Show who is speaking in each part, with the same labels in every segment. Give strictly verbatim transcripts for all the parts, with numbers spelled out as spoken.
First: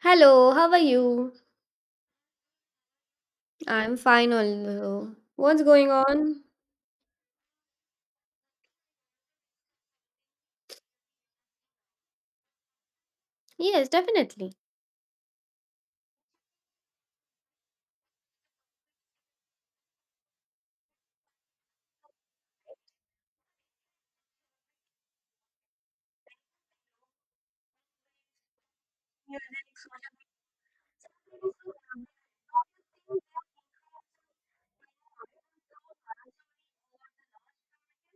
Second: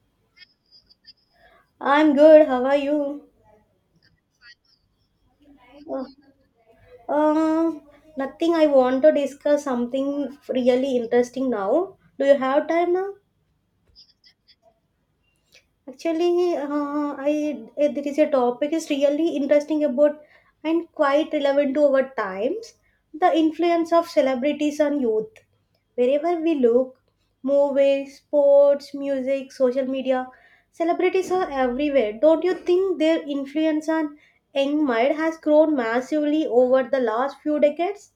Speaker 1: Hello, how are you?
Speaker 2: I'm good. How are you?
Speaker 1: I'm fine, although. What's going
Speaker 2: Uh,
Speaker 1: on?
Speaker 2: uh, nothing. I want to discuss something really interesting now. Do you have time now?
Speaker 1: Yes, definitely.
Speaker 2: Actually, uh, I eh, there is a topic is really interesting about and quite relevant to our times. The influence of celebrities on youth. Wherever we look, movies, sports, music, social media, celebrities are everywhere. Don't you think their influence on young mind has grown massively over the last few decades?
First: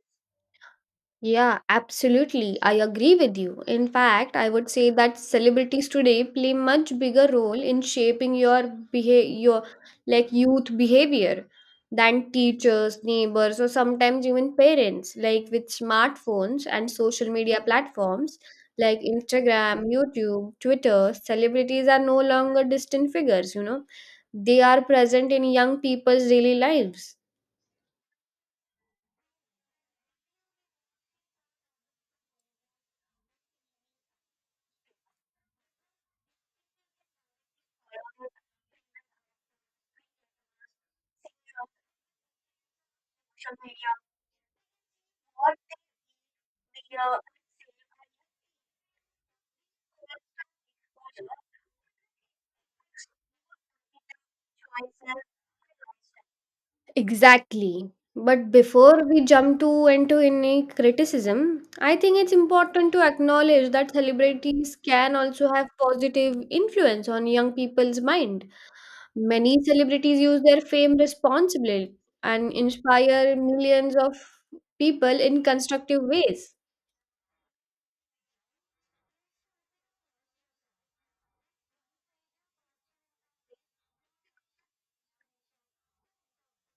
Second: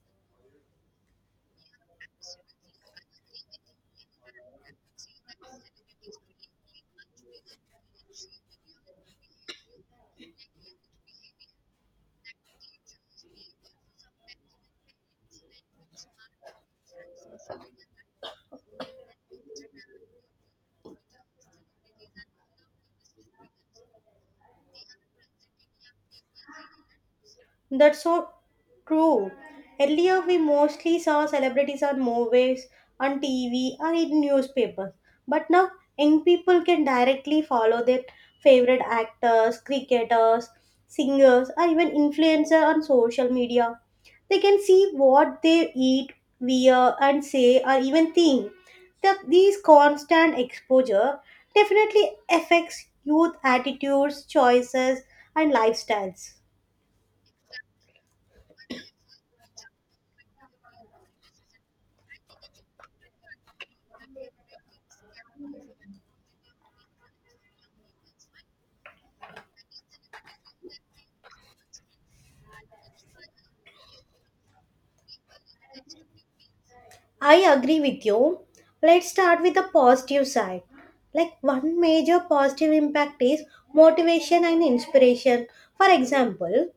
Speaker 1: Yeah, absolutely. I agree with you. In fact, I would say that celebrities today play much bigger role in shaping your behavior, your like youth behavior than teachers, neighbors, or sometimes even parents. Like with smartphones and social media platforms like Instagram, YouTube, Twitter, celebrities are no longer distant figures, you know. They are present in young people's daily lives.
Speaker 2: That's so true. Earlier, we mostly saw celebrities on movies, on T V, or in newspapers. But now, young people can directly follow their favorite actors, cricketers, singers, or even influencers on social
Speaker 1: Yeah,
Speaker 2: media. They can see what
Speaker 1: what,
Speaker 2: they eat, wear,
Speaker 1: uh,
Speaker 2: and say, or even think. The, these constant exposure definitely affects youth attitudes, choices,
Speaker 1: myself.
Speaker 2: and lifestyles.
Speaker 1: Exactly. But before we jump to into any criticism, I think it's important to acknowledge that celebrities can also have positive influence on young people's mind. Many celebrities use their fame responsibly and inspire millions of people in constructive ways.
Speaker 2: I agree with you. Let's start with the positive side. Like one major positive impact is motivation and inspiration. For example,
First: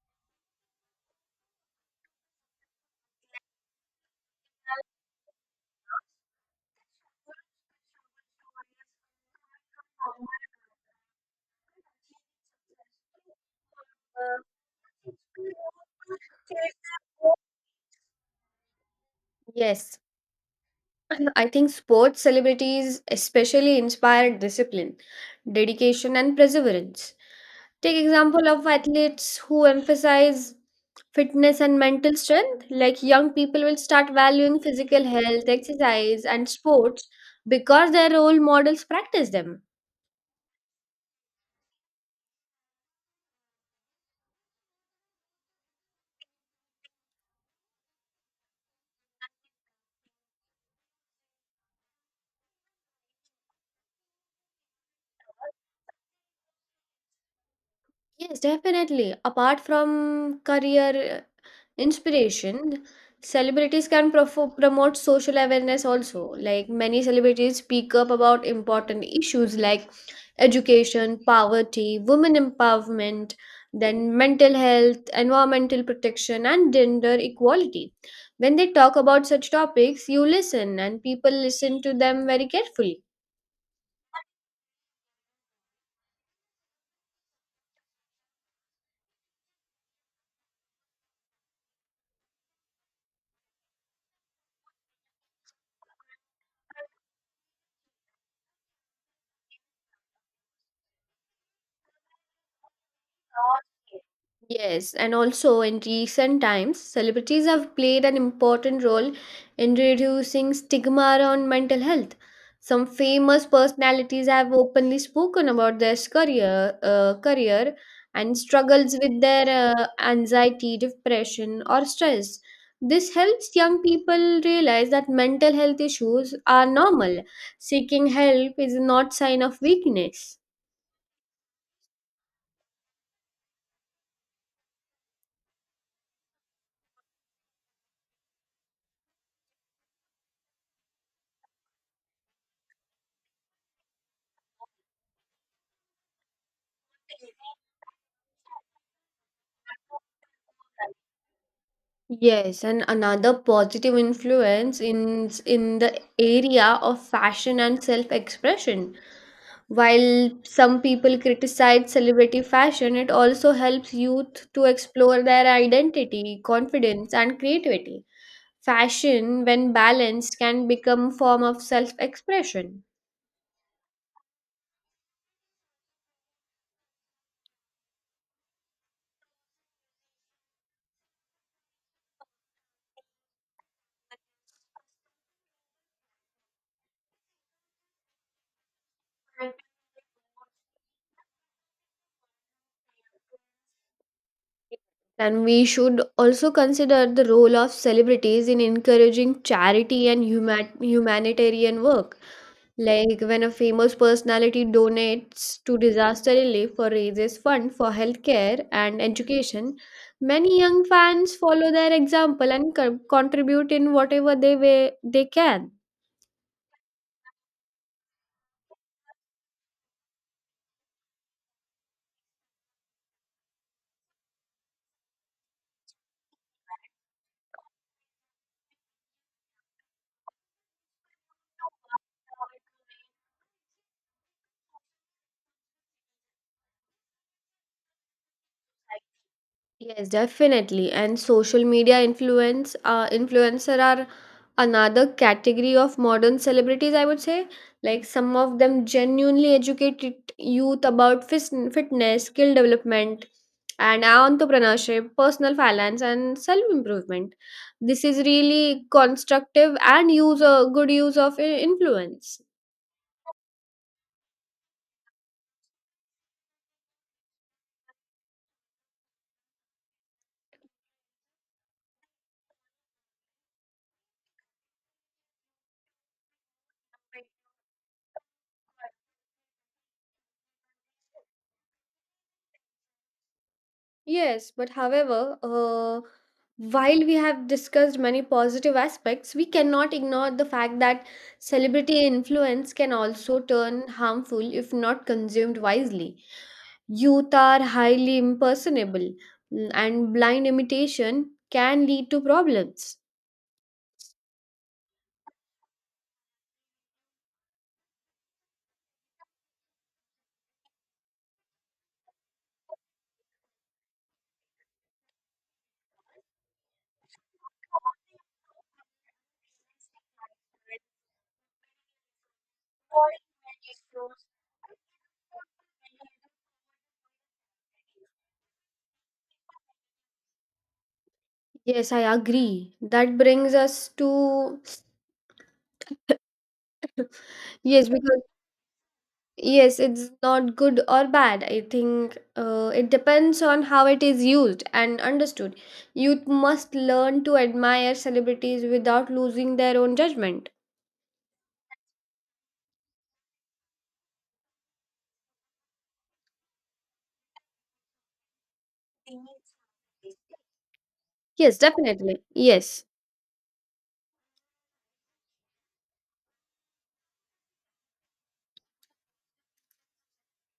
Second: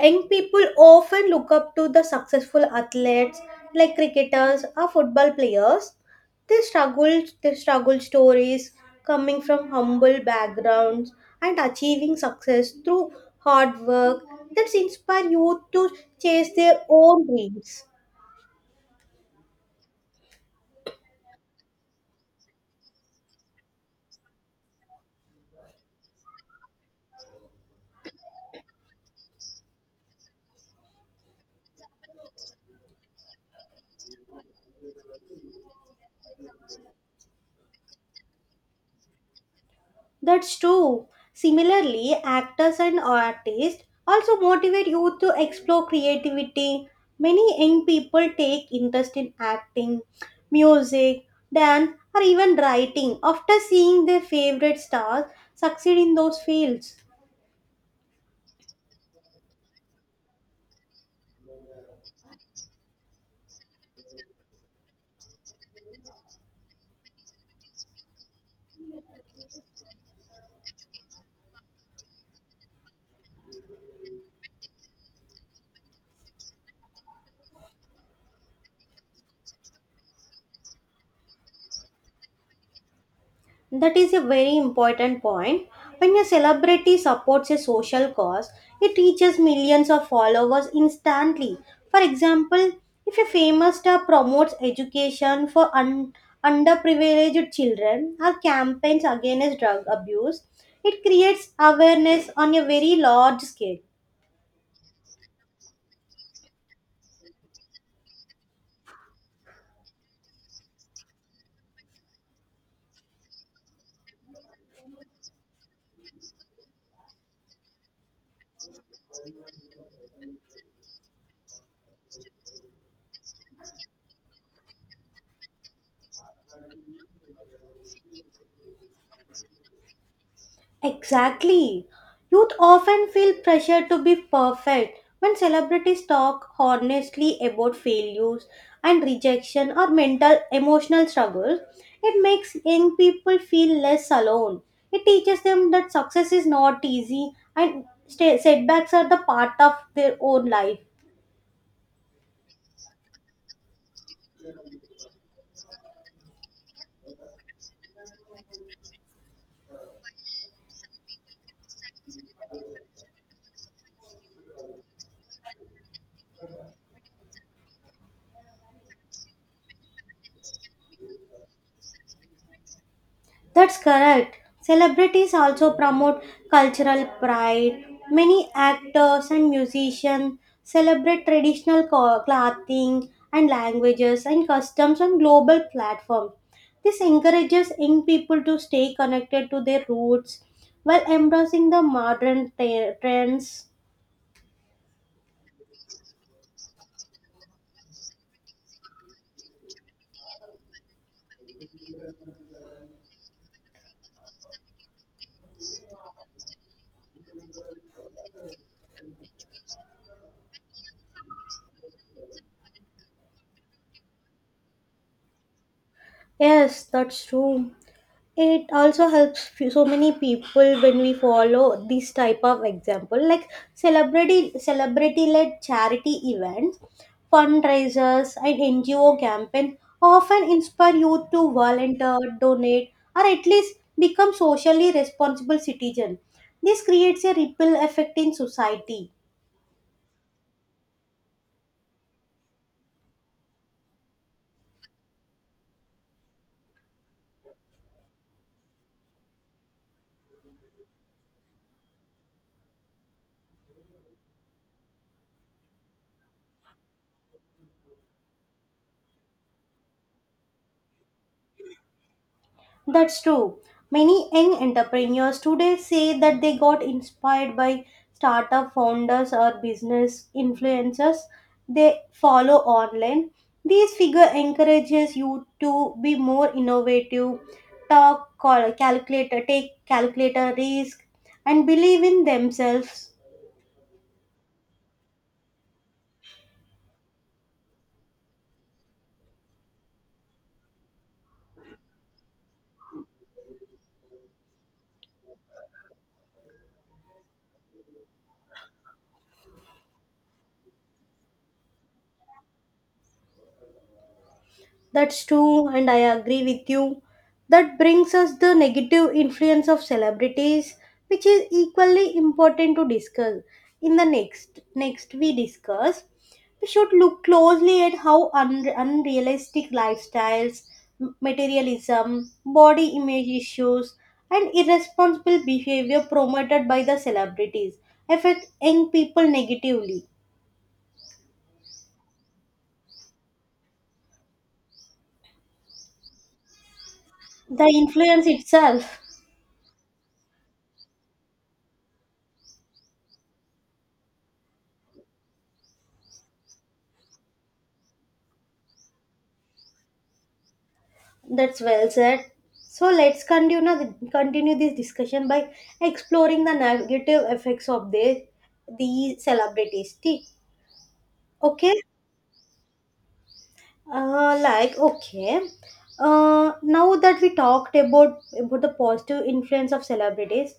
Speaker 2: young people often look up to the successful athletes like cricketers or football players. They struggle, their struggle stories coming from humble backgrounds and achieving success through hard work that inspire youth to chase their own dreams.
Speaker 1: Yes, I think sports celebrities especially inspire discipline, dedication, and perseverance. Take example of athletes who emphasize fitness and mental strength. Like young people will start valuing physical health, exercise, and sports because their role models practice them.
Speaker 2: That's true. Similarly, actors and artists also motivate youth to explore creativity. Many young people take interest in acting, music, dance, or even writing after seeing their favorite stars succeed in those fields.
Speaker 1: Yes, definitely. Apart from career uh, inspiration, celebrities can profo promote social awareness also. Like many celebrities speak up about important issues like education, poverty, women empowerment, then mental health, environmental protection, and gender equality. When they talk about such topics, you listen, and people listen to them very carefully.
Speaker 2: That is a very important point. When a celebrity supports a social cause, it reaches millions of followers instantly. For example, if a famous star promotes education for un- underprivileged children or campaigns against drug abuse, it creates awareness on a very large scale.
Speaker 1: Yes, and also in recent times, celebrities have played an important role in reducing stigma around mental health. Some famous personalities have openly spoken about their career, uh, career and struggles with their uh, anxiety, depression, or stress. This helps young people realize that mental health issues are normal. Seeking help is not sign of weakness.
Speaker 2: Exactly. Youth often feel pressure to be perfect when celebrities talk honestly about failures and rejection or mental emotional struggles. It makes young people feel less alone. It teaches them that success is not easy and sta- setbacks are the part of their own life.
Speaker 1: Yes, and another positive influence in in the area of fashion and self-expression. While some people criticize celebrity fashion, it also helps youth to explore their identity, confidence, and creativity. Fashion, when balanced, can become form of self-expression.
Speaker 2: That's correct. Celebrities also promote cultural pride. Many actors and musicians celebrate traditional co- clothing and languages and customs on global platforms. This encourages young people to stay connected to their roots while embracing the modern te- trends.
Speaker 1: And we should also consider the role of celebrities in encouraging charity and human- humanitarian work. Like when a famous personality donates to disaster relief or raises fund for healthcare and education, many young fans follow their example and co- contribute in whatever they way they can.
Speaker 2: Yes, that's true. It also helps few- so many people when we follow this type of example, like celebrity celebrity led charity events, fundraisers, and ngo campaign often inspire youth to volunteer, donate, or at least become socially responsible citizen. This creates a ripple effect in society.
Speaker 1: Yes, definitely. And social media influence uh, influencer are another category of modern celebrities, I would say. Like some of them genuinely educated youth about fis- fitness, skill development, and entrepreneurship, personal finance, and self improvement. This is really constructive and use a good use of i- influence.
Speaker 2: That's true. Many young entrepreneurs today say that they got inspired by startup founders or business influencers they follow online. These figure encourages you to be more innovative, talk, cal- calculator, take calculator risk, and believe in themselves.
Speaker 1: Yes, but however, uh, while we have discussed many positive aspects, we cannot ignore the fact that celebrity influence can also turn harmful if not consumed wisely. Youth are highly impersonable, l- and blind imitation can lead to problems.
Speaker 2: That's true, and I agree with you. That brings us the negative influence of celebrities, which is equally important to discuss. In the next next we discuss, we should look closely at how un- unrealistic lifestyles, m- materialism, body image issues, and irresponsible behavior promoted by the celebrities affect young people negatively.
Speaker 1: Yes, I agree. That brings us to.
Speaker 2: The
Speaker 1: Yes, because.
Speaker 2: influence itself.
Speaker 1: Yes, it's not good or bad. I think uh, it depends on how it is used and understood. Youth must learn to admire celebrities without losing their own judgment.
Speaker 2: That's well said. So let's continue continue this discussion by exploring the negative effects of the these celebrities.
Speaker 1: Yes,
Speaker 2: Okay.
Speaker 1: definitely. Yes.
Speaker 2: Uh, like okay uh, now that we talked about about the positive influence of celebrities,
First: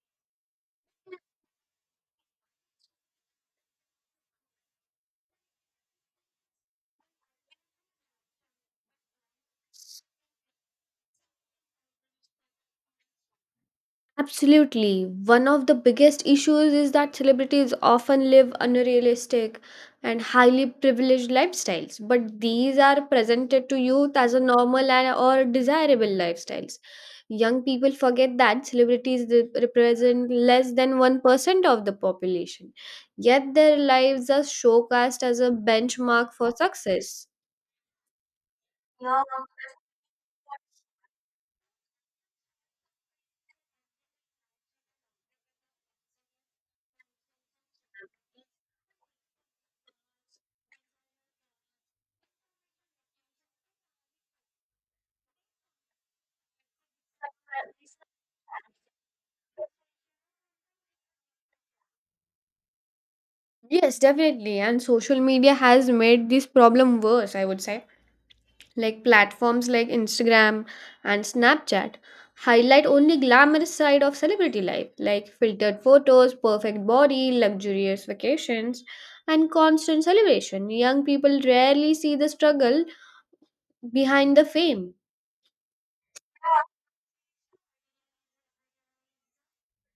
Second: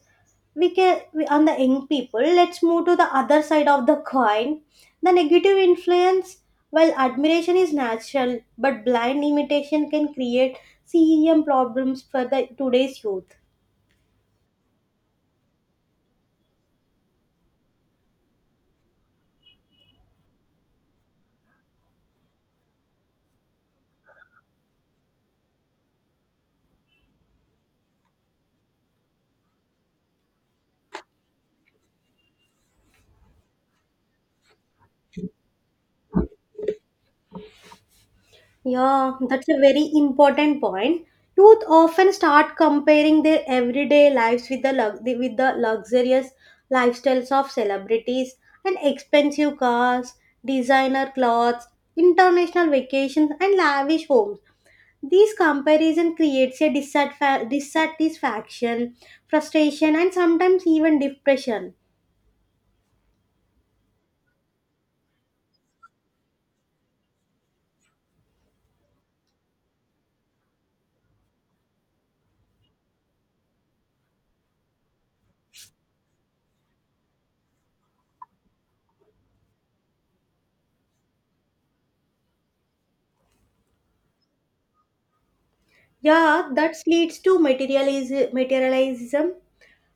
Speaker 2: we can we, on the young people, let's move to the other side of the coin, the negative influence. While admiration is natural but blind imitation can create cem problems for the today's youth.
Speaker 1: Absolutely. One of the biggest issues is that celebrities often live unrealistic and highly privileged lifestyles, but these are presented to youth as a normal and or desirable lifestyles. Young people forget that celebrities re- represent less than one percent of the population, yet their lives are showcased as a benchmark for success.
Speaker 2: Yeah,
Speaker 1: Yeah,
Speaker 2: that's a very important point. Youth often start comparing their everyday lives with the lux- the- with the luxurious lifestyles of celebrities and expensive cars, designer clothes, international vacations, and lavish homes. This comparison creates a dissatisfa-
Speaker 1: that's right.
Speaker 2: dissatisfaction, frustration, and sometimes even depression.
Speaker 1: Yes, definitely. And social media has made this problem worse, I would say. Like platforms like Instagram and Snapchat highlight only glamorous side of celebrity life, like filtered photos, perfect body, luxurious vacations, and constant celebration. Young people rarely see the struggle behind the fame.
Speaker 2: Yeah, that leads to materialism, materialism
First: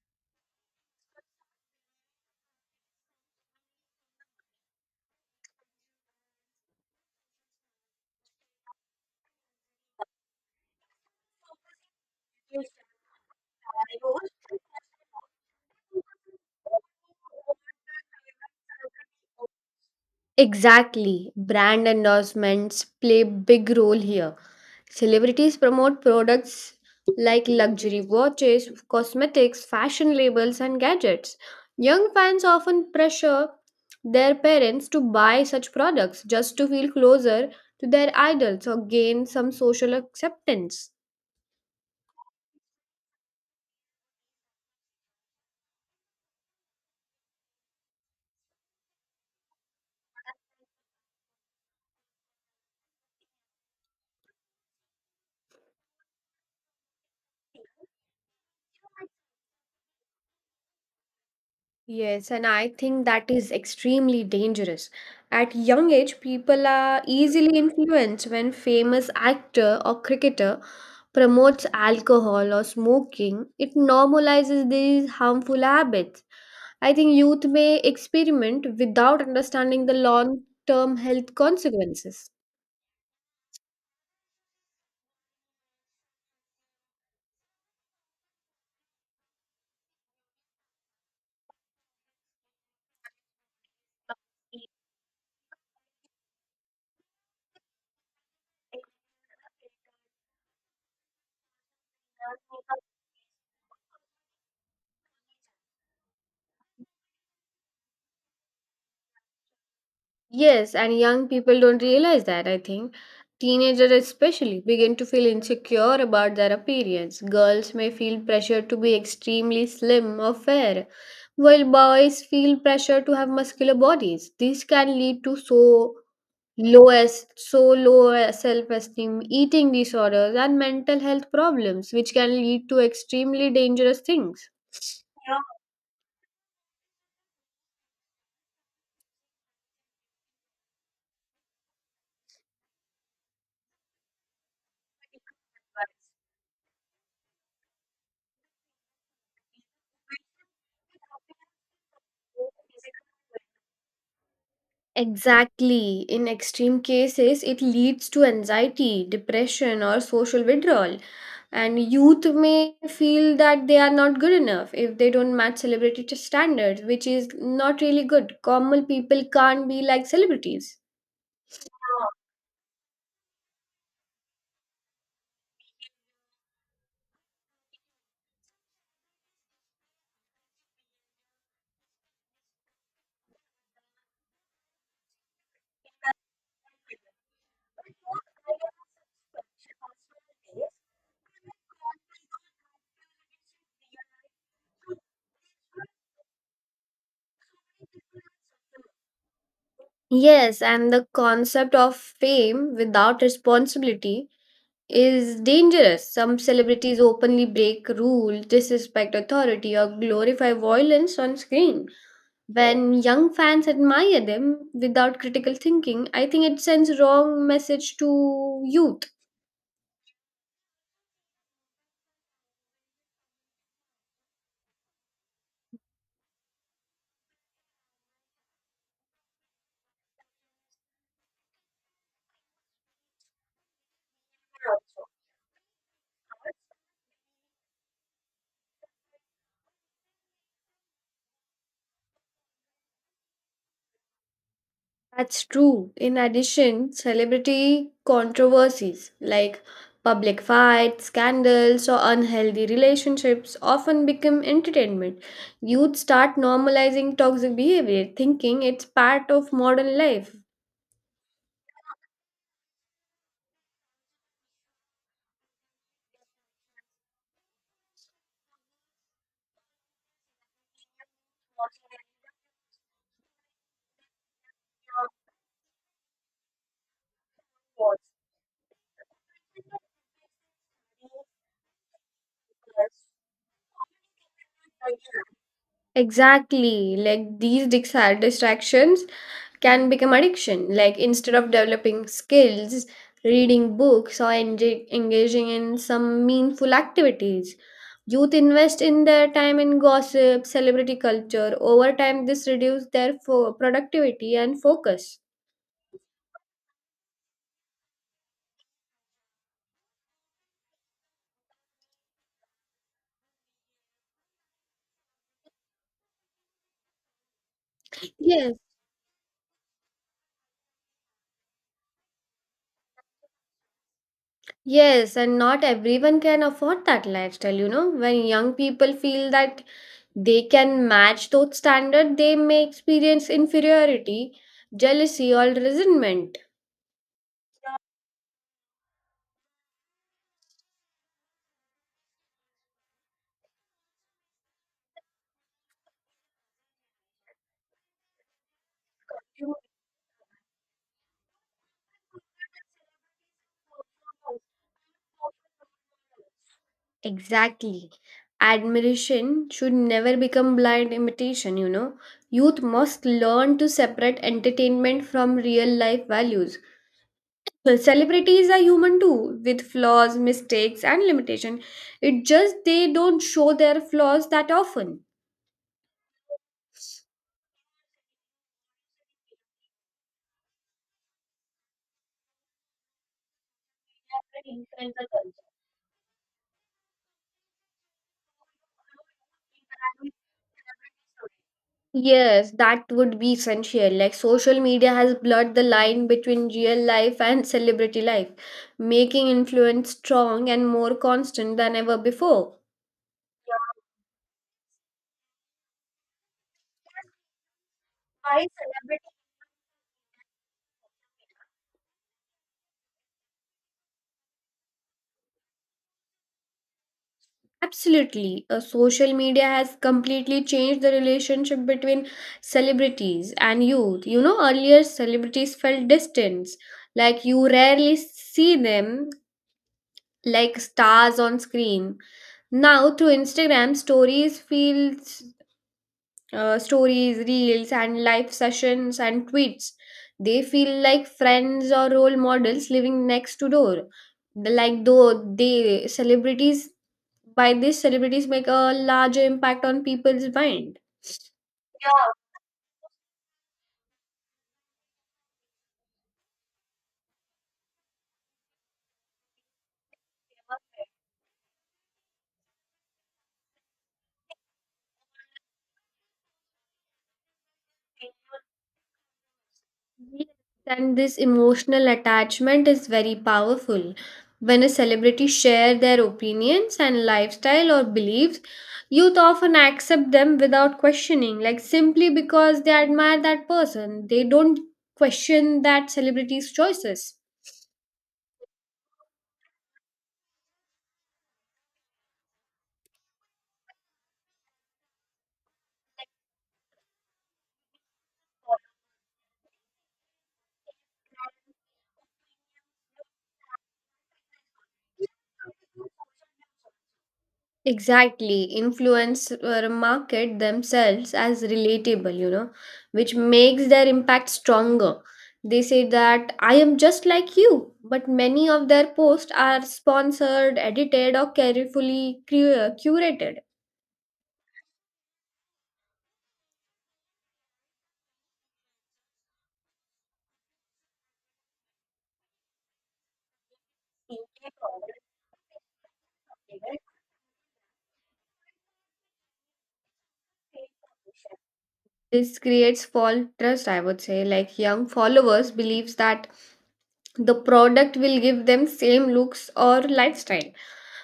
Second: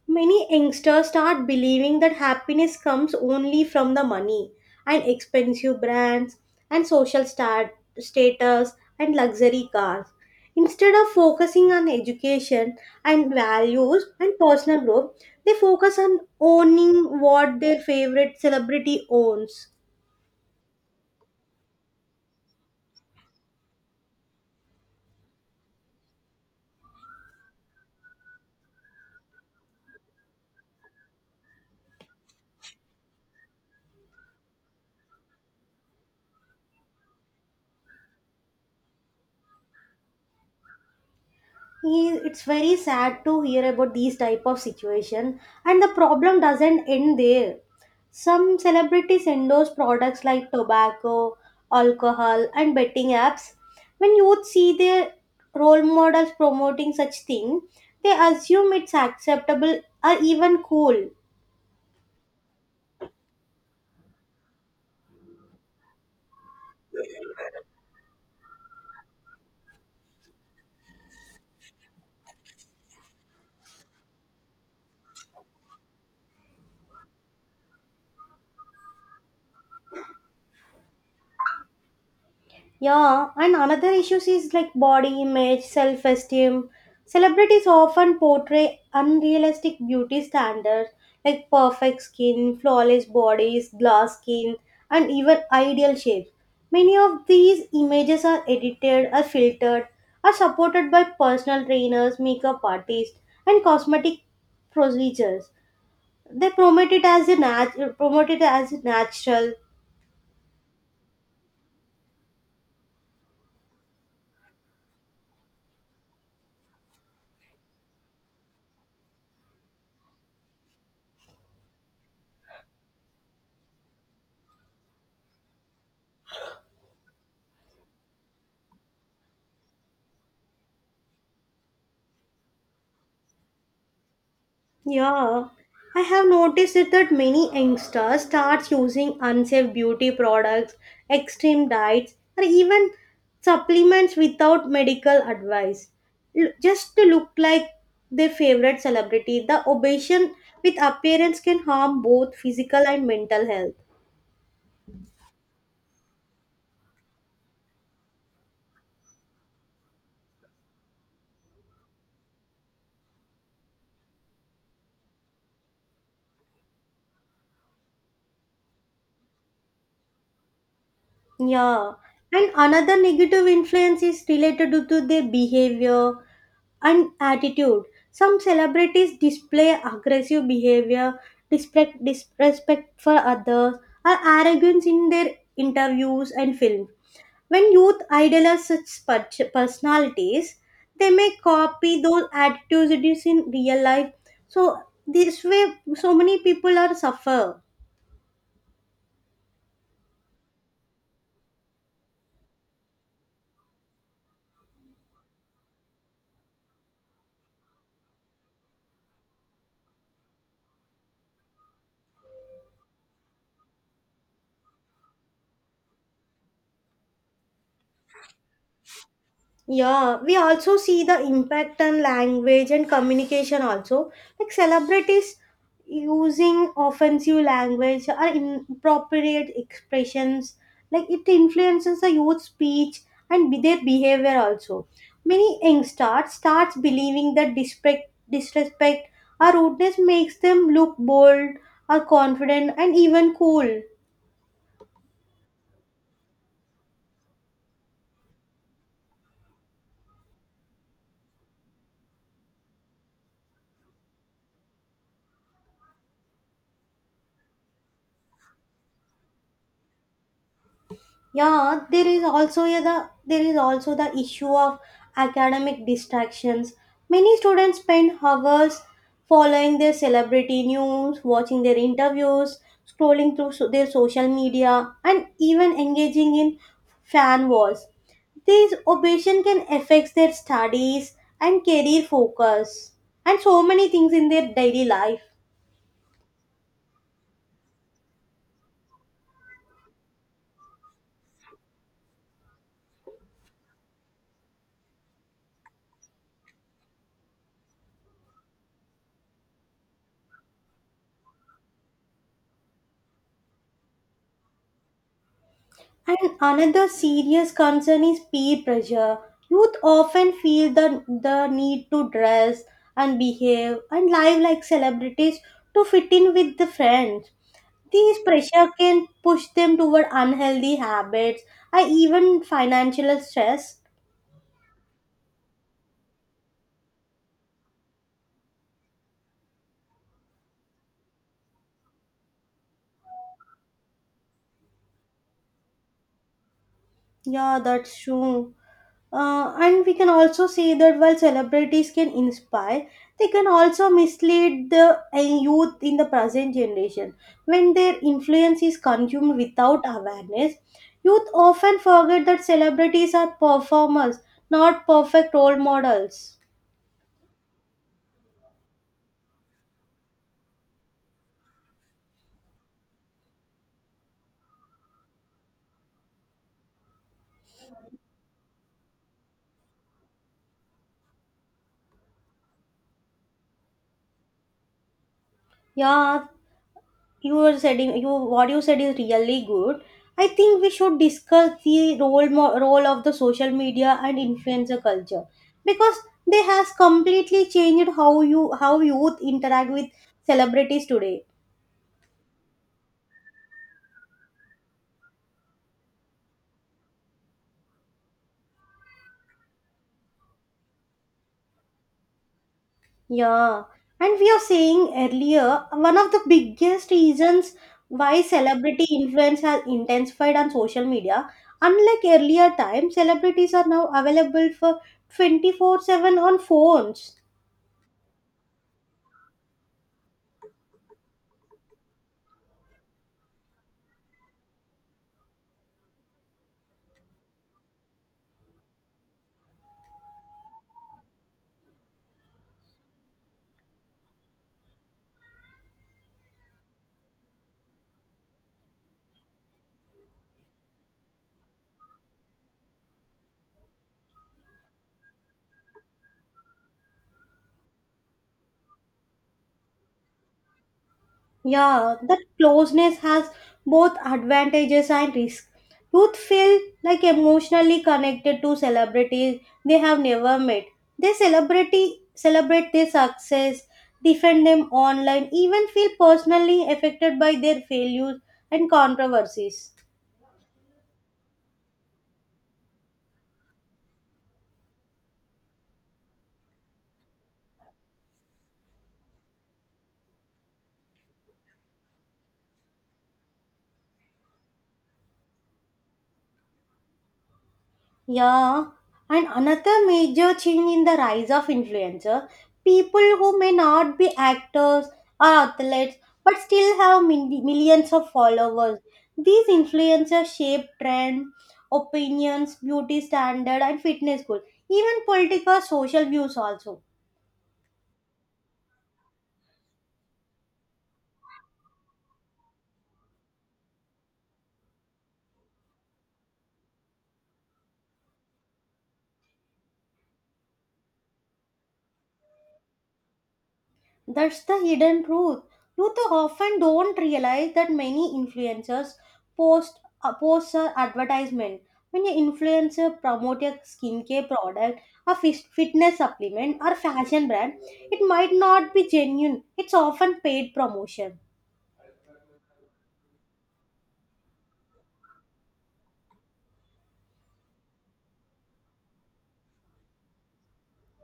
Speaker 2: Many youngsters start believing that happiness comes only from the money and expensive brands and social stat- status and luxury cars. Instead of focusing on education and values and personal growth, they focus on owning what their favorite celebrity owns.
Speaker 1: Exactly. Brand endorsements play big role here. Celebrities promote products like luxury watches, cosmetics, fashion labels and gadgets. Young fans often pressure their parents to buy such products just to feel closer to their idols or gain some social acceptance.
Speaker 2: He- it's very sad to hear about these type of situation, and the problem doesn't end there. Some celebrities endorse products like tobacco, alcohol, and betting apps. When youth see their role models promoting such thing, they assume it's acceptable or even cool.
Speaker 1: Yes, and I think that is extremely dangerous. At young age, people are easily influenced when famous actor or cricketer promotes alcohol or smoking. It normalizes these harmful habits. I think youth may experiment without understanding the long-term health consequences.
Speaker 2: Yeah, and another issue is like body image, self esteem. Celebrities often portray unrealistic beauty standards like perfect skin, flawless bodies, glass skin, and even ideal shapes. Many of these images are edited, are filtered, are supported by personal trainers, makeup artists, and cosmetic procedures. They promote it as a nat- promote it as natural.
Speaker 1: Yes, and young people don't realize that, I think. Teenagers, especially, begin to feel insecure about their appearance. Girls may feel pressure to be extremely slim or fair, while boys feel pressure to have muscular bodies. This can lead to so low as so low self-esteem, eating disorders, and mental health problems, which can lead to extremely dangerous things.
Speaker 2: Yeah, I have noticed it that many youngsters start using unsafe beauty products, extreme diets, or even supplements without medical advice, L- just to look like their favorite celebrity. The obsession with appearance can harm both physical and mental health.
Speaker 1: Exactly. In extreme cases, it leads to anxiety, depression, or social withdrawal. And youth may feel that they are not good enough if they don't match celebrity t- standards, which is not really good. Common people can't be like celebrities.
Speaker 2: Yeah, and another negative influence is related to to their behavior and attitude. Some celebrities display aggressive behavior, disrespect, disrespect for others, or arrogance in their interviews and films. When youth idolize such per- personalities, they may copy those attitudes in real life. So this way, so many people are suffer.
Speaker 1: Yes, and the concept of fame without responsibility is dangerous. Some celebrities openly break rules, disrespect authority, or glorify violence on screen. When young fans admire them without critical thinking, I think it sends wrong message to youth.
Speaker 2: Yeah, we also see the impact on language and communication also. Like celebrities using offensive language or inappropriate expressions, like it influences the youth speech and be- their behavior also. Many youngsters starts believing that disrespect, disrespect or rudeness makes them look bold or confident and even cool.
Speaker 1: That's true. In addition, celebrity controversies like public fights, scandals, or unhealthy relationships often become entertainment. Youth start normalizing toxic behavior, thinking it's part of modern life.
Speaker 2: yeah there is also yeah, the there is also the issue of academic distractions. Many students spend hours following their celebrity news, watching their interviews, scrolling through so- their social media, and even engaging in fan wars. These obsession can affect their studies and career focus and so many things in their daily life.
Speaker 1: Exactly, like these dis- distractions can become addiction. Like instead of developing skills, reading books, or enj- engaging in some meaningful activities, youth invest in their time in gossip, celebrity culture. Over time, this reduces their fo- productivity and focus.
Speaker 2: And another serious concern is peer pressure. Youth often feel the, the need to dress and behave and live like celebrities to fit in with the friends. These
Speaker 1: Yes.
Speaker 2: pressure can push them toward unhealthy habits and even financial stress.
Speaker 1: Yes, and not everyone can afford that lifestyle, you know. When young people feel that they can match those standards, they may experience inferiority, jealousy, or resentment.
Speaker 2: Yeah, that's true. Uh, and we can also see that while celebrities can inspire, they can also mislead the uh, youth in the present generation. When their influence is consumed without awareness, youth often forget that celebrities are performers, not perfect role models.
Speaker 1: Exactly. Admiration should never become blind imitation, you know. Youth must learn to separate entertainment from real life values. Well, celebrities are human too, with flaws, mistakes, and limitation. It just they don't show their flaws that often.
Speaker 2: Yeah, you were said you what you said is really good. I think we should discuss the role mo- role of the social media and influencer culture, because they has completely changed how you how youth interact with celebrities today.
Speaker 1: Yes, that would be essential. Like social media has blurred the line between real life and celebrity life, making influence strong and more constant than ever before.
Speaker 2: Yeah, and we are saying earlier, one of the biggest reasons why celebrity influence has intensified on social media. Unlike earlier times, celebrities are now available for twenty four seven on phones.
Speaker 1: Absolutely. Uh, social media has completely changed the relationship between celebrities and youth. You know, earlier celebrities felt distant, like you rarely see them like stars on screen now through Instagram stories feels uh, stories, reels, and live sessions and tweets. They feel like friends or role models living next to door. Like though they celebrities by this celebrities make a larger impact on people's mind.
Speaker 2: Yeah, that closeness has both advantages and risks. Youth feel like emotionally connected to celebrities they have never met. They celebrity celebrate their success, defend them online, even feel personally affected by their failures and controversies.
Speaker 1: Yes, and this emotional attachment is very powerful. When a celebrity share their opinions and lifestyle or beliefs, youth often accept them without questioning, like simply because they admire that person. They don't question that celebrity's choices.
Speaker 2: Yeah, and another major change in the rise of influencer, people who may not be actors or athletes but still have min- millions of followers. These influencers shape trend, opinions, beauty standard, and fitness goals, even political social views also.
Speaker 1: Exactly, influencers market themselves as relatable, you know, which makes their impact stronger. They say that I am just like you, but many of their posts are sponsored, edited, or carefully cur- curated.
Speaker 2: That's the hidden truth. Youth often don't realize that many influencers post uh, post a advertisement. When an influencer promote a skincare product, a fis- fitness supplement, or fashion brand, it might not be genuine. It's often paid promotion.
Speaker 1: This creates false trust, I would say. Like young followers believes that the product will give them same looks or lifestyle.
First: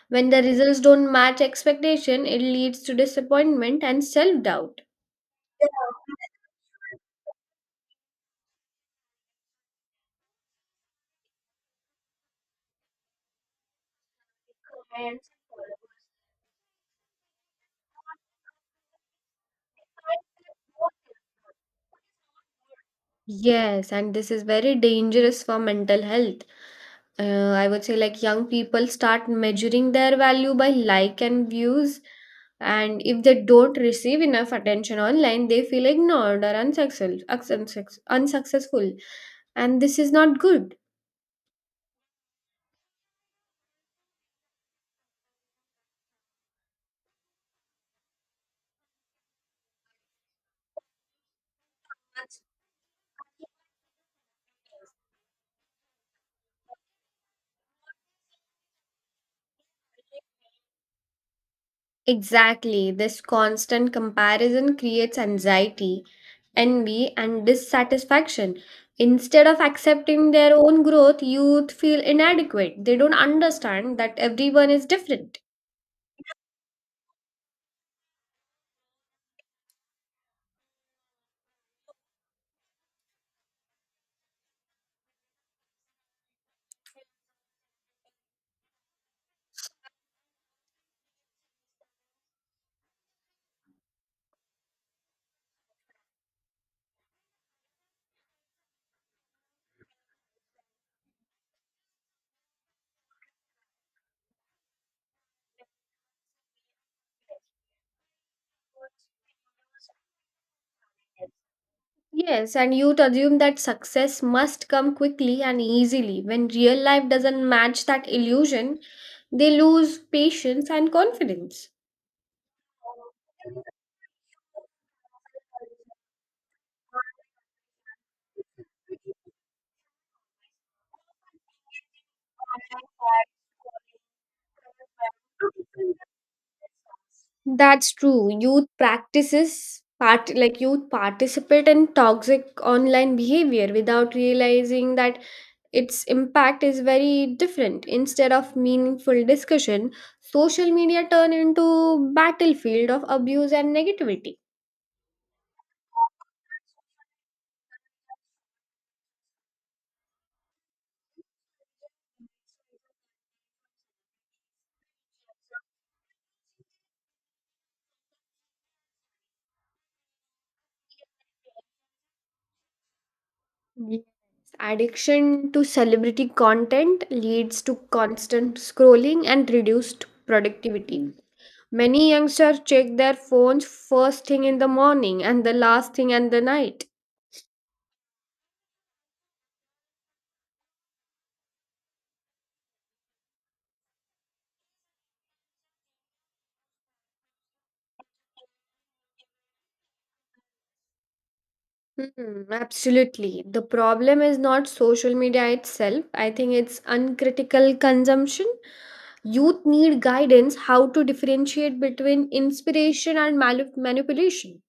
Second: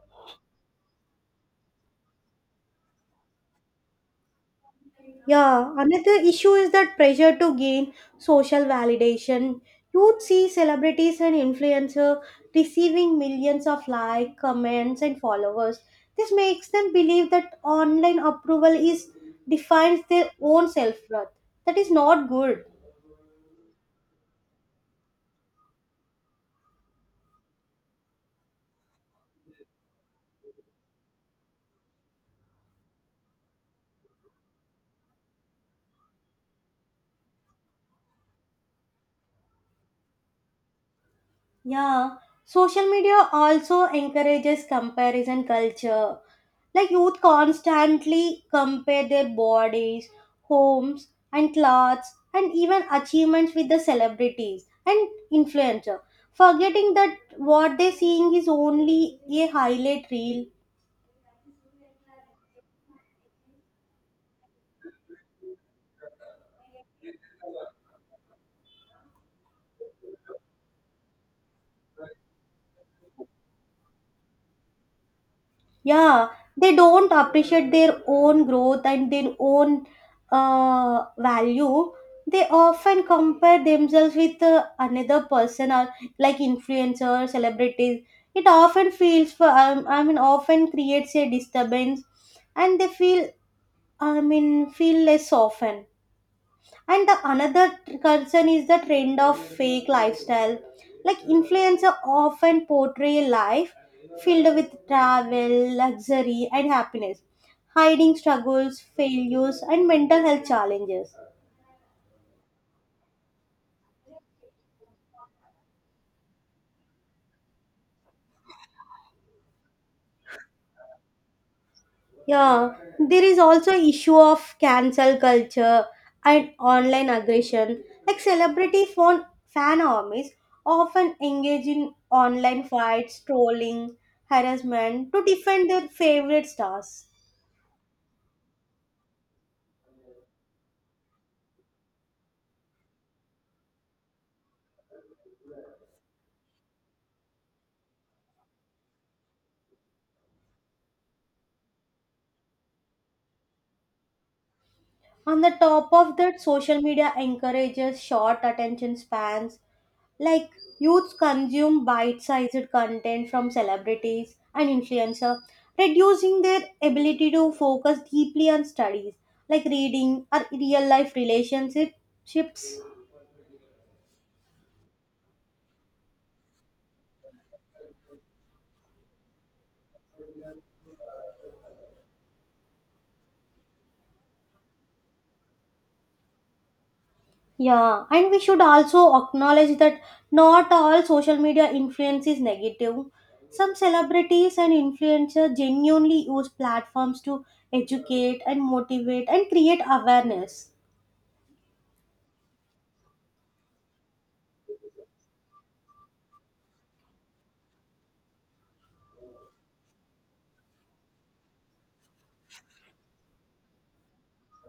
Speaker 1: When the results don't match expectation, it leads to disappointment and self doubt.
Speaker 2: Yeah, another issue is that pressure to gain social validation. You'd see celebrities and influencers receiving millions of likes, comments, and followers. This makes them believe that online approval is defines their own self worth. That is not good.
Speaker 1: Yes, and this is very dangerous for mental health. Uh, I would say, like, young people start measuring their value by like and views, and if they don't receive enough attention online, they feel ignored or unsuccessful, unsuccess- unsuccessful, and this is not good.
Speaker 2: Yeah, social media also encourages comparison culture. Like youth constantly compare their bodies, homes, and clothes, and even achievements with the celebrities and influencer, forgetting that what they're seeing is only a highlight reel.
Speaker 1: Exactly, this constant comparison creates anxiety, envy, and dissatisfaction. Instead of accepting their own growth, youth feel inadequate. They don't understand that everyone is different.
Speaker 2: Yeah, they don't appreciate their own growth and their own uh, value. They often compare themselves with uh, another person, or like influencers, celebrities. It often feels for um, I mean, often creates a disturbance, and they feel I mean feel less often. And the another tr- concern is the trend of fake lifestyle, like influencer often portray life filled with travel, luxury, and happiness, hiding struggles, failures, and mental health challenges.
Speaker 1: Yes, and youth assume that success must come quickly and easily. When real life doesn't match that illusion, they lose patience and confidence.
Speaker 2: Yeah, there is also issue of cancel culture and online aggression, like celebrity fan fan armies often engage in online fights, trolling, harassment to defend their favorite stars.
Speaker 1: That's true. Youth practices part like youth participate in toxic online behavior without realizing that its impact is very different. Instead of meaningful discussion, social media turn into battlefield of abuse and negativity.
Speaker 2: On the top of that, social media encourages short attention spans. Like youths consume bite-sized content from celebrities and influencers, reducing their ability to focus deeply on studies like reading or real-life relationships.
Speaker 1: Yes, addiction to celebrity content leads to constant scrolling and reduced productivity. Many youngsters check their phones first thing in the morning and the last thing at the night.
Speaker 2: Yeah, and we should also acknowledge that not all social media influence is negative. Some celebrities and influencers genuinely use platforms to educate and motivate and create awareness.
Speaker 1: Hmm, absolutely. The problem is not social media itself. I think it's uncritical consumption. Youth need guidance how to differentiate between inspiration and mal- manipulation.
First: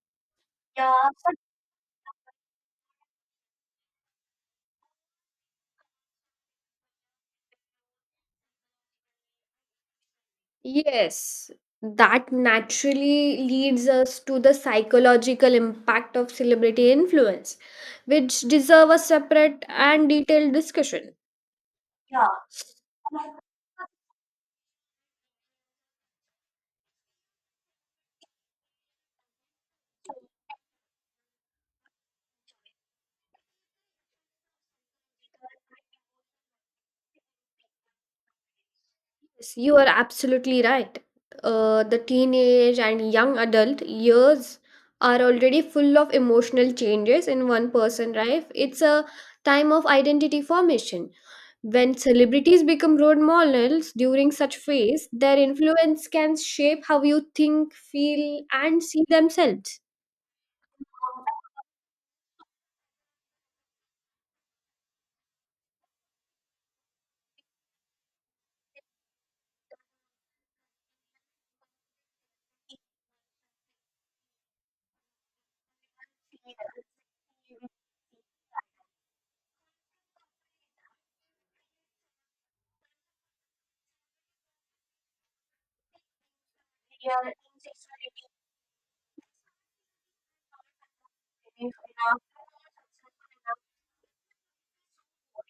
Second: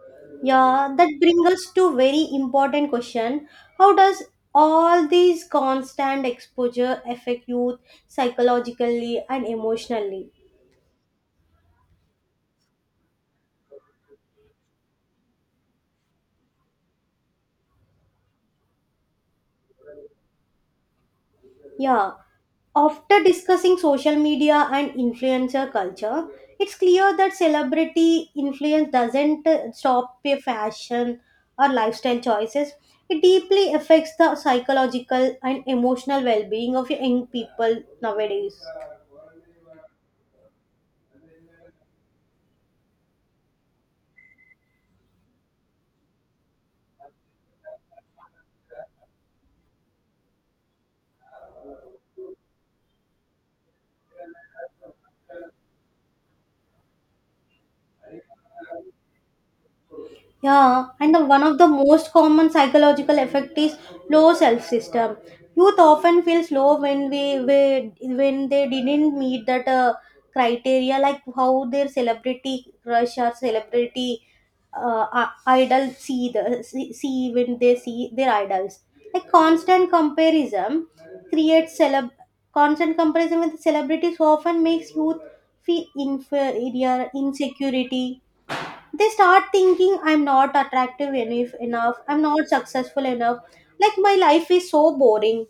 Speaker 2: Yeah, that brings us to very important question. How does all these constant exposure affect youth psychologically and emotionally?
Speaker 1: Yes, that naturally leads us to the psychological impact of celebrity influence, which deserve a separate and detailed discussion.
Speaker 2: Yeah, after discussing social media and influencer culture, it's clear that celebrity influence doesn't uh, stop a fashion or lifestyle choices. It deeply affects the psychological and emotional well being of young people nowadays.
Speaker 1: Yes, you are absolutely right. Uh, the teenage and young adult years are already full of emotional changes in one person life. It's a time of identity formation. When celebrities become role models during such phase, their influence can shape how you think, feel, and see themselves.
Speaker 2: Yeah, and the, one of the most common psychological effect is low self esteem. Youth often feels low when we, we when they didn't meet that uh, criteria, like how their celebrity crush or celebrity uh, i- idol see the see, see when they see their idols. Like constant comparison creates celeb constant comparison with celebrities often makes youth feel inferior, insecurity, they start thinking I'm not attractive enough enough, I'm not successful enough, like my life is so boring.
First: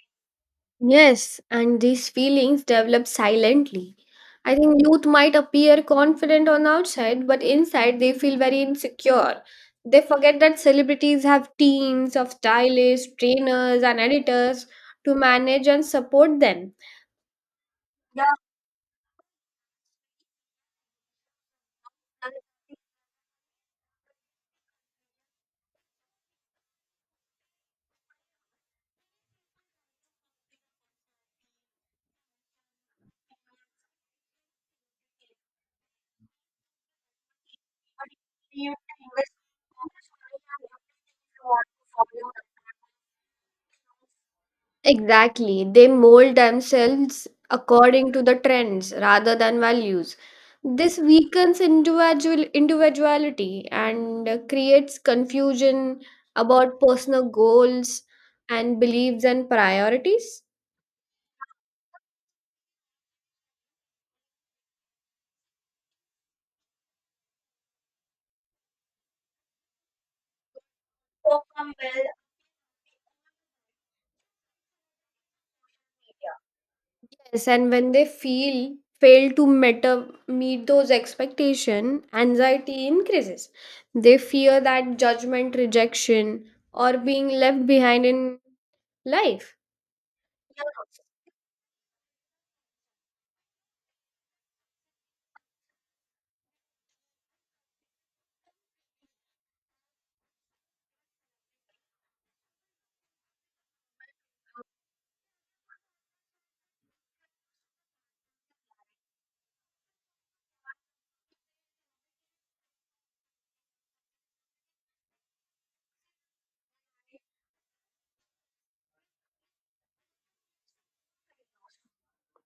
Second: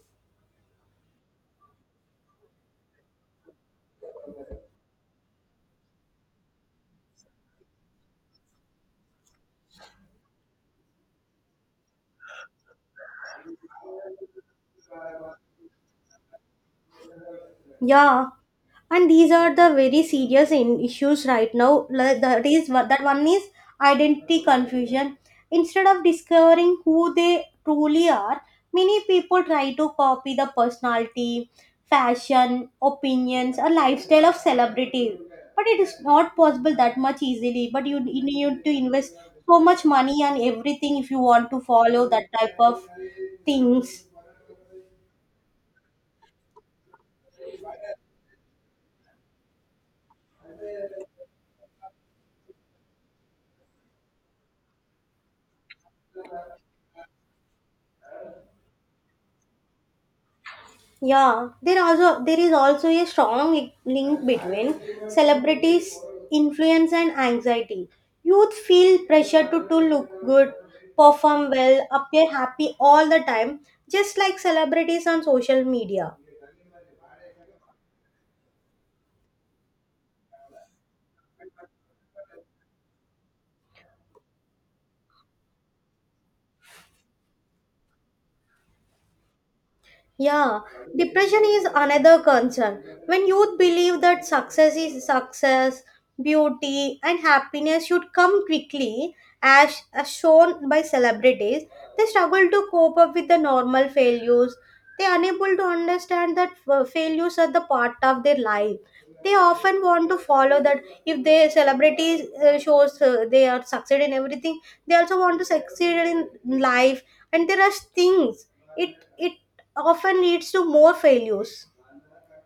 Speaker 1: Yes, and these feelings develop silently. I think youth might appear confident on outside, but inside they feel very insecure. They forget that celebrities have teams of stylists, trainers, and editors to manage and support them.
Speaker 2: Yeah, and these are the very serious in issues right now. Like, That is that one is identity confusion. Instead of discovering who they truly are, many people try to copy the personality, fashion, opinions, or lifestyle of celebrity. But it is not possible that much easily. But you you need to invest so much money and everything if you want to follow that type of things.
Speaker 1: Exactly. They mold themselves according to the trends rather than values. This weakens individual individuality and uh, creates confusion about personal goals and beliefs and priorities.
Speaker 2: Yeah, there also there is also a strong li- link between celebrities' influence and anxiety. Youth feel pressure to, to look good, perform well, appear happy all the time, just like celebrities on social media.
Speaker 1: Yes, and when they feel fail to met, meet those expectation, anxiety increases. They fear that judgment, rejection, or being left behind in life.
Speaker 2: Yeah, depression is another concern. When youth believe that success is success, beauty, and happiness should come quickly, as, as shown by celebrities, they struggle to cope up with the normal failures. They are unable to understand that uh, failures are the part of their life. They often want to follow that if they celebrities uh, shows uh, they are succeed in everything, they also want to succeed in life, and there are things it it often leads to more failures.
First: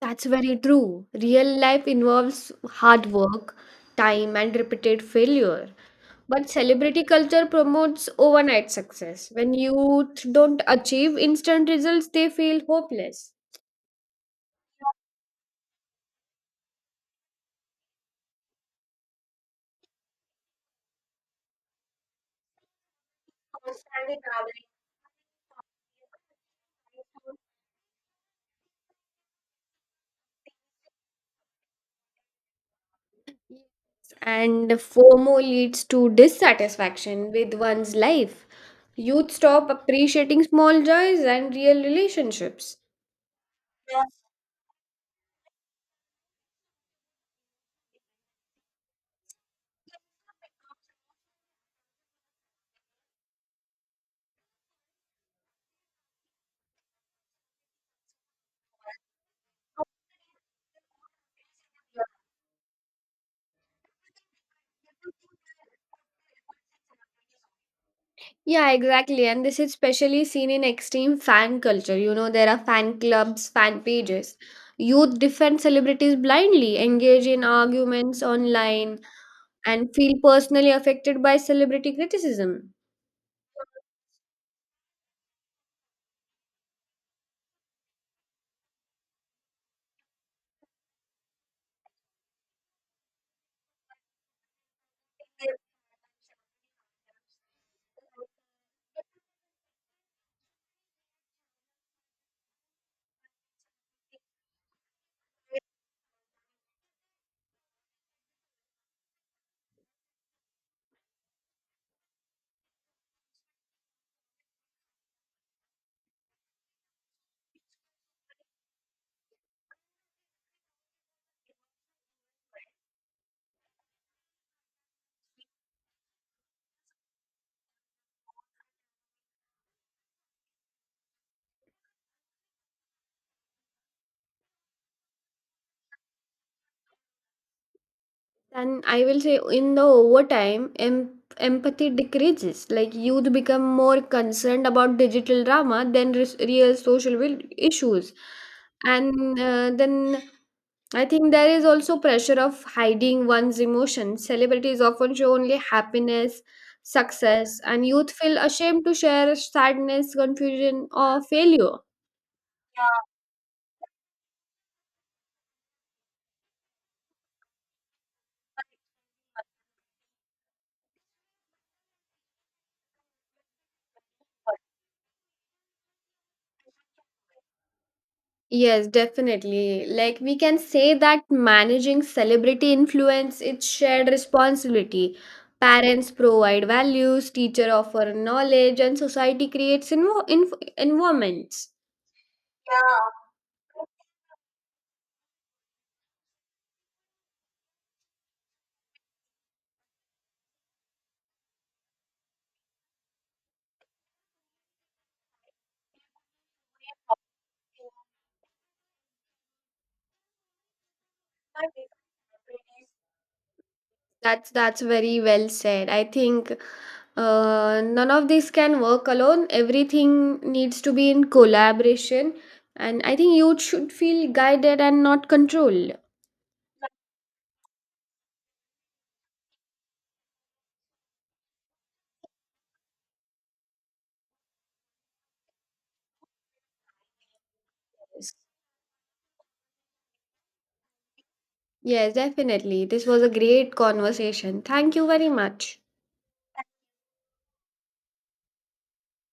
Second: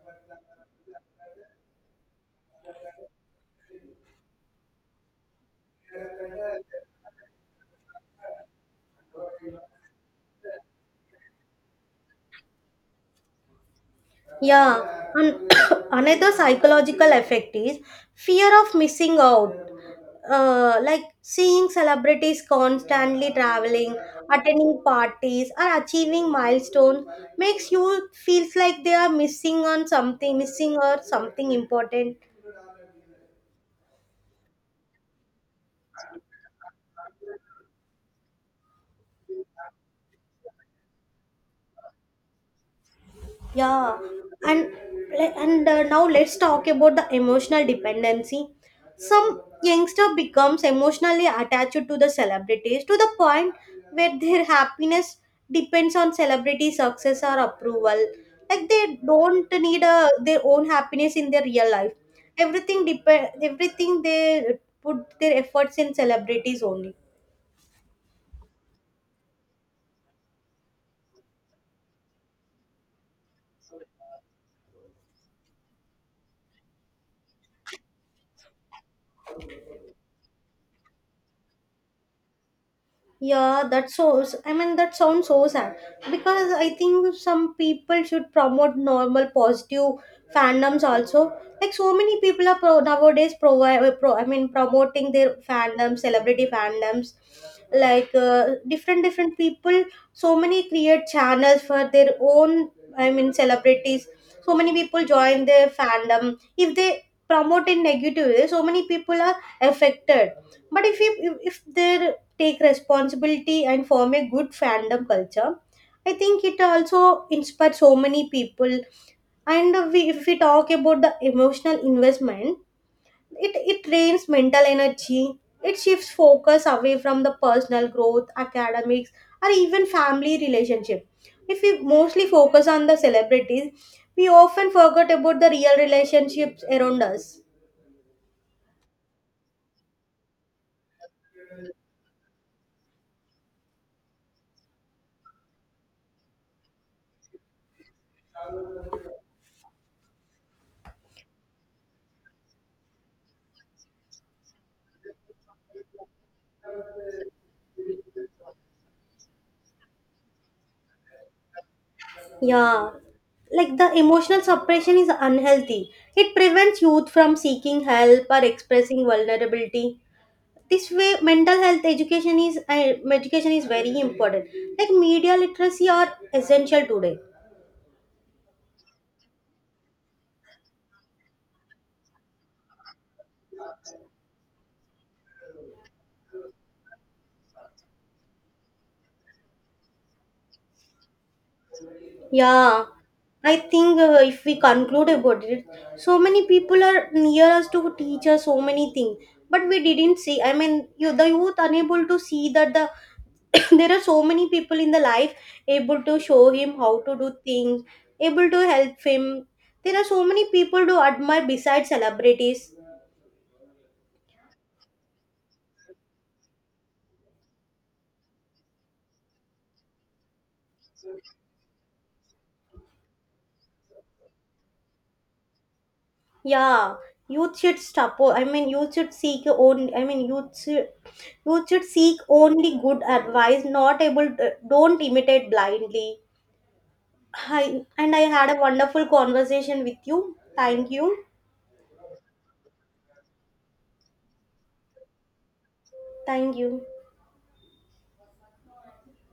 Speaker 1: That's very true. Real life involves hard work, time, and repeated failure. But celebrity culture promotes overnight success. When youth don't achieve instant results, they feel hopeless.
Speaker 2: Yeah, and another psychological effect is fear of missing out. Uh, like seeing celebrities constantly traveling, attending parties, or achieving milestones makes you feels like they are missing on something, missing or something important.
Speaker 1: And FOMO leads to dissatisfaction with one's life. Youth stop appreciating small joys and real relationships.
Speaker 2: Yeah, and le- and uh, now let's talk about the emotional dependency. Some youngster becomes emotionally attached to the celebrities to the point where their happiness depends on celebrity success or approval. Like they don't need a, their own happiness in their real life, everything depend everything they put their efforts in celebrities only.
Speaker 1: Yeah, exactly. And this is especially seen in extreme fan culture. You know, there are fan clubs, fan pages. Youth defend celebrities blindly, engage in arguments online, and feel personally affected by celebrity criticism.
Speaker 2: Yeah, that's so. I mean, that sounds so sad because I think some people should promote normal positive fandoms also. Like so many people are pro- nowadays provide. Pro- I mean, promoting their fandoms, celebrity fandoms, like uh, different different people. So many create channels for their own. I mean, celebrities. So many people join their fandom. If they promote in negative way, so many people are affected, but if, if if their take responsibility and form a good fandom culture. I think it also inspired so many people. And uh, we, if we talk about the emotional investment, it, it drains mental energy. It shifts focus away from the personal growth, academics, or even family relationship. If we mostly focus on the celebrities, we often forget about the real relationships around us.
Speaker 1: And I will say, in the overtime, em- empathy decreases. Like, youth become more concerned about digital drama than res- real social will- issues. And uh, then I think there is also pressure of hiding one's emotions. Celebrities often show only happiness, success, and youth feel ashamed to share sadness, confusion, or failure.
Speaker 2: Yeah, like the emotional suppression is unhealthy. It prevents youth from seeking help or expressing vulnerability. This way, mental health education is uh, education is very important. Like media literacy are essential today.
Speaker 1: Yes, definitely. Like we can say that managing celebrity influence it's shared responsibility. Parents provide values, teacher offer knowledge, and society creates invo- inf- environments.
Speaker 2: Yeah, I think uh, if we conclude about it, so many people are near us to teach us so many things, but we didn't see. I mean, you, the youth unable to see that the there are so many people in the life able to show him how to do things, able to help him, there are so many people to admire besides celebrities.
Speaker 1: That's that's very well said. I think Uh, none of this can work alone. Everything needs to be in collaboration. And I think youth should feel guided and not controlled.
Speaker 2: Yeah, youth should stop I mean youth should seek own I mean youth should, youth should seek only good advice, not able to, don't imitate blindly. Hi, and I had a wonderful conversation with you. Thank you.
Speaker 1: Yes, definitely. This was a great conversation. Thank you very much.
Speaker 2: Thank you.